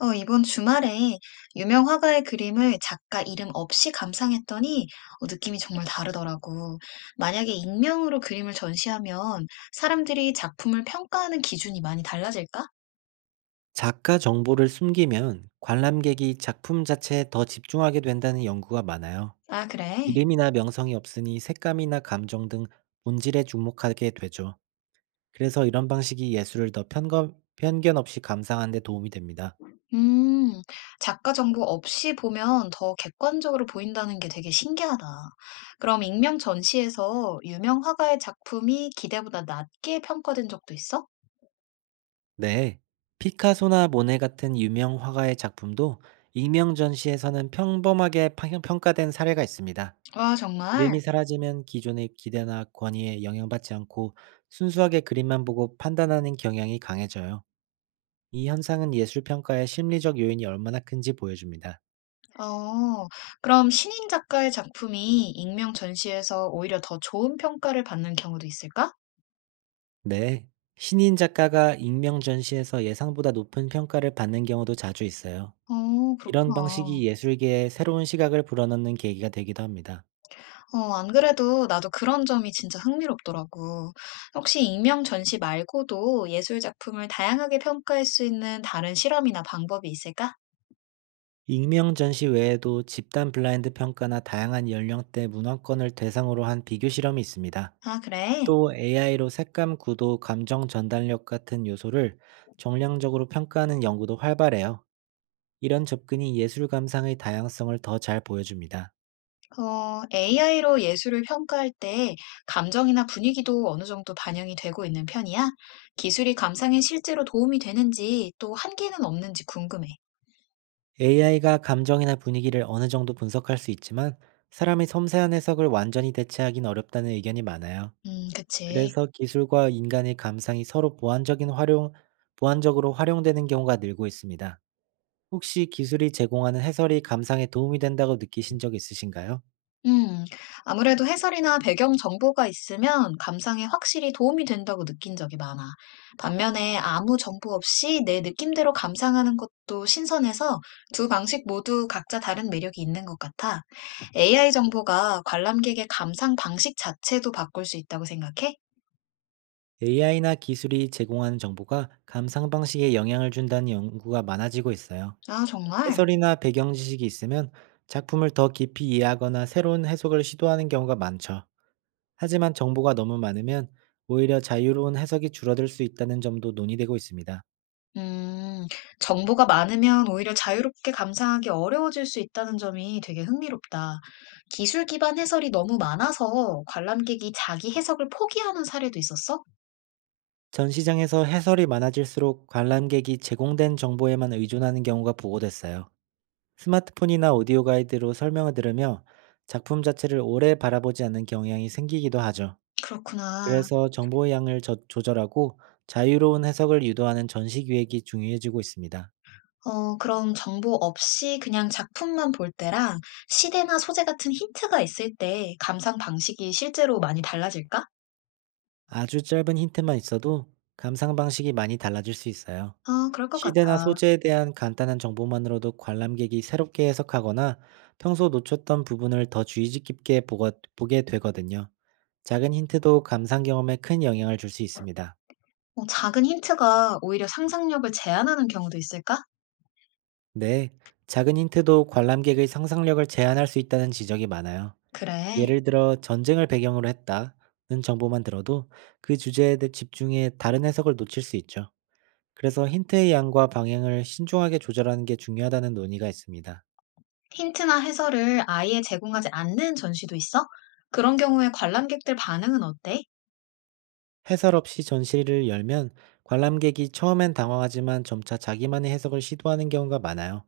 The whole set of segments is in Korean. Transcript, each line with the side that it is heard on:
left: 이번 주말에 유명 화가의 그림을 작가 이름 없이 감상했더니 느낌이 정말 다르더라고. 만약에 익명으로 그림을 전시하면 사람들이 작품을 평가하는 기준이 많이 달라질까?
right: 작가 정보를 숨기면 관람객이 작품 자체에 더 집중하게 된다는 연구가 많아요.
left: 아, 그래.
right: 이름이나 명성이 없으니 색감이나 감정 등 본질에 주목하게 되죠. 그래서 이런 방식이 예술을 더 편견 없이 감상하는 데 도움이 됩니다.
left: 음, 작가 정보 없이 보면 더 객관적으로 보인다는 게 되게 신기하다. 그럼 익명 전시에서 유명 화가의 작품이 기대보다 낮게 평가된 적도 있어?
right: 네. 피카소나 모네 같은 유명 화가의 작품도 익명 전시에서는 평범하게 평가된 사례가 있습니다.
left: 와, 정말?
right: 이름이 사라지면 기존의 기대나 권위에 영향받지 않고 순수하게 그림만 보고 판단하는 경향이 강해져요. 이 현상은 예술 평가의 심리적 요인이 얼마나 큰지 보여줍니다.
left: 어, 그럼 신인 작가의 작품이 익명 전시에서 오히려 더 좋은 평가를 받는 경우도 있을까?
right: 네. 신인 작가가 익명 전시에서 예상보다 높은 평가를 받는 경우도 자주 있어요.
left: 어,
right: 이런
left: 그렇구나.
right: 방식이 예술계에 새로운 시각을 불어넣는 계기가 되기도 합니다.
left: 안 그래도 나도 그런 점이 진짜 흥미롭더라고. 혹시 익명 전시 말고도 예술 작품을 다양하게 평가할 수 있는 다른 실험이나 방법이 있을까?
right: 익명 전시 외에도 집단 블라인드 평가나 다양한 연령대 문화권을 대상으로 한 비교 실험이 있습니다.
left: 아, 그래.
right: 또 AI로 색감 구도, 감정 전달력 같은 요소를 정량적으로 평가하는 연구도 활발해요. 이런 접근이 예술 감상의 다양성을 더 잘 보여줍니다.
left: AI로 예술을 평가할 때 감정이나 분위기도 어느 정도 반영이 되고 있는 편이야? 기술이 감상에 실제로 도움이 되는지 또 한계는 없는지 궁금해.
right: AI가 감정이나 분위기를 어느 정도 분석할 수 있지만 사람의 섬세한 해석을 완전히 대체하긴 어렵다는 의견이 많아요.
left: 그치.
right: 그래서 기술과 인간의 감상이 서로 보완적으로 활용되는 경우가 늘고 있습니다. 혹시 기술이 제공하는 해설이 감상에 도움이 된다고 느끼신 적 있으신가요?
left: 음, 아무래도 해설이나 배경 정보가 있으면 감상에 확실히 도움이 된다고 느낀 적이 많아. 반면에 아무 정보 없이 내 느낌대로 감상하는 것도 신선해서 두 방식 모두 각자 다른 매력이 있는 것 같아. AI 정보가 관람객의 감상 방식 자체도 바꿀 수 있다고 생각해?
right: AI나 기술이 제공하는 정보가 감상 방식에 영향을 준다는 연구가 많아지고 있어요.
left: 아, 정말?
right: 해설이나 배경 지식이 있으면 작품을 더 깊이 이해하거나 새로운 해석을 시도하는 경우가 많죠. 하지만 정보가 너무 많으면 오히려 자유로운 해석이 줄어들 수 있다는 점도 논의되고 있습니다.
left: 음, 정보가 많으면 오히려 자유롭게 감상하기 어려워질 수 있다는 점이 되게 흥미롭다. 기술 기반 해설이 너무 많아서 관람객이 자기 해석을 포기하는 사례도 있었어?
right: 전시장에서 해설이 많아질수록 관람객이 제공된 정보에만 의존하는 경우가 보고됐어요. 스마트폰이나 오디오 가이드로 설명을 들으며 작품 자체를 오래 바라보지 않는 경향이 생기기도 하죠.
left: 그렇구나.
right: 그래서 정보의 양을 조절하고 자유로운 해석을 유도하는 전시 기획이 중요해지고 있습니다.
left: 그럼 정보 없이 그냥 작품만 볼 때랑 시대나 소재 같은 힌트가 있을 때 감상 방식이 실제로 많이 달라질까?
right: 아주 짧은 힌트만 있어도 감상 방식이 많이 달라질 수 있어요.
left: 아, 그럴 것 같아.
right: 시대나 소재에 대한 간단한 정보만으로도 관람객이 새롭게 해석하거나 평소 놓쳤던 부분을 더 주의 깊게 보게 되거든요. 작은 힌트도 감상 경험에 큰 영향을 줄 수 있습니다.
left: 작은 힌트가 오히려 상상력을 제한하는 경우도 있을까?
right: 네, 작은 힌트도 관람객의 상상력을 제한할 수 있다는 지적이 많아요.
left: 그래.
right: 예를 들어 전쟁을 배경으로 했다는 정보만 들어도 그 주제에 대해 집중해 다른 해석을 놓칠 수 있죠. 그래서 힌트의 양과 방향을 신중하게 조절하는 게 중요하다는 논의가 있습니다.
left: 힌트나 해설을 아예 제공하지 않는 전시도 있어? 그런 경우에 관람객들 반응은 어때?
right: 해설 없이 전시를 열면 관람객이 처음엔 당황하지만 점차 자기만의 해석을 시도하는 경우가 많아요.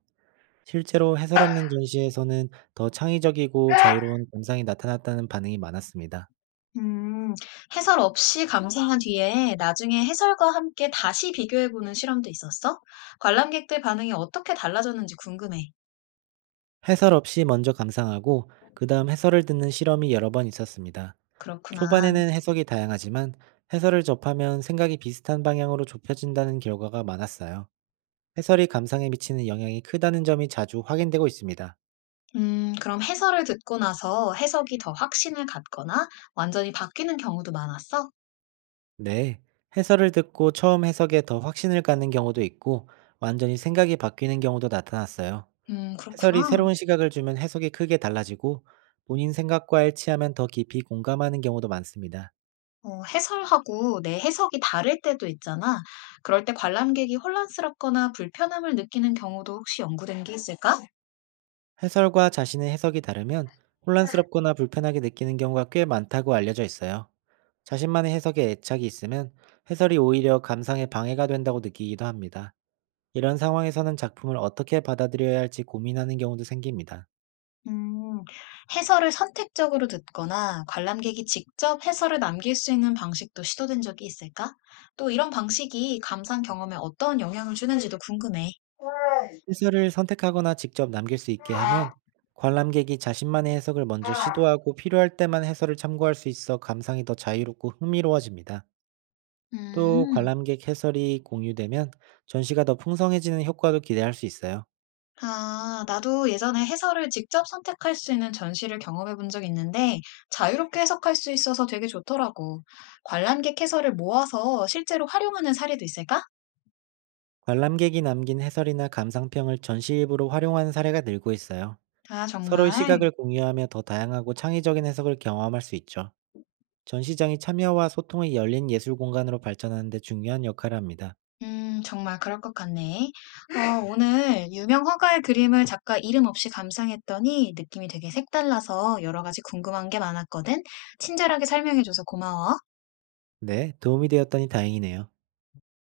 right: 실제로 해설 없는 전시에서는 더 창의적이고 자유로운 감상이 나타났다는 반응이 많았습니다.
left: 음, 해설 없이 감상한 뒤에 나중에 해설과 함께 다시 비교해보는 실험도 있었어? 관람객들 반응이 어떻게 달라졌는지 궁금해.
right: 해설 없이 먼저 감상하고 그 다음 해설을 듣는 실험이 여러 번 있었습니다.
left: 그렇구나.
right: 초반에는 해석이 다양하지만 해설을 접하면 생각이 비슷한 방향으로 좁혀진다는 결과가 많았어요. 해설이 감상에 미치는 영향이 크다는 점이 자주 확인되고 있습니다.
left: 그럼 해설을 듣고 나서 해석이 더 확신을 갖거나 완전히 바뀌는 경우도 많았어?
right: 네, 해설을 듣고 처음 해석에 더 확신을 갖는 경우도 있고, 완전히 생각이 바뀌는 경우도 나타났어요. 해설이
left: 그렇구나.
right: 새로운 시각을 주면 해석이 크게 달라지고, 본인 생각과 일치하면 더 깊이 공감하는 경우도 많습니다.
left: 어 해설하고 내 해석이 다를 때도 있잖아. 그럴 때 관람객이 혼란스럽거나 불편함을 느끼는 경우도 혹시 연구된 게 있을까?
right: 해설과 자신의 해석이 다르면 혼란스럽거나 불편하게 느끼는 경우가 꽤 많다고 알려져 있어요. 자신만의 해석에 애착이 있으면 해설이 오히려 감상에 방해가 된다고 느끼기도 합니다. 이런 상황에서는 작품을 어떻게 받아들여야 할지 고민하는 경우도 생깁니다.
left: 음, 해설을 선택적으로 듣거나 관람객이 직접 해설을 남길 수 있는 방식도 시도된 적이 있을까? 또 이런 방식이 감상 경험에 어떤 영향을 주는지도 궁금해.
right: 해설을 선택하거나 직접 남길 수 있게 하면 관람객이 자신만의 해석을 먼저 시도하고 필요할 때만 해설을 참고할 수 있어 감상이 더 자유롭고 흥미로워집니다. 또
left: 음.
right: 관람객 해설이 공유되면 전시가 더 풍성해지는 효과도 기대할 수 있어요.
left: 아, 나도 예전에 해설을 직접 선택할 수 있는 전시를 경험해 본 적 있는데 자유롭게 해석할 수 있어서 되게 좋더라고. 관람객 해설을 모아서 실제로 활용하는 사례도 있을까?
right: 관람객이 남긴 해설이나 감상평을 전시 일부로 활용하는 사례가 늘고 있어요.
left: 아,
right: 서로의
left: 정말?
right: 시각을 공유하며 더 다양하고 창의적인 해석을 경험할 수 있죠. 전시장이 참여와 소통이 열린 예술 공간으로 발전하는 데 중요한 역할을 합니다.
left: 정말 그럴 것 같네. 오늘 유명 화가의 그림을 작가 이름 없이 감상했더니 느낌이 되게 색달라서 여러 가지 궁금한 게 많았거든. 친절하게 설명해줘서 고마워.
right: 네, 도움이 되었다니 다행이네요.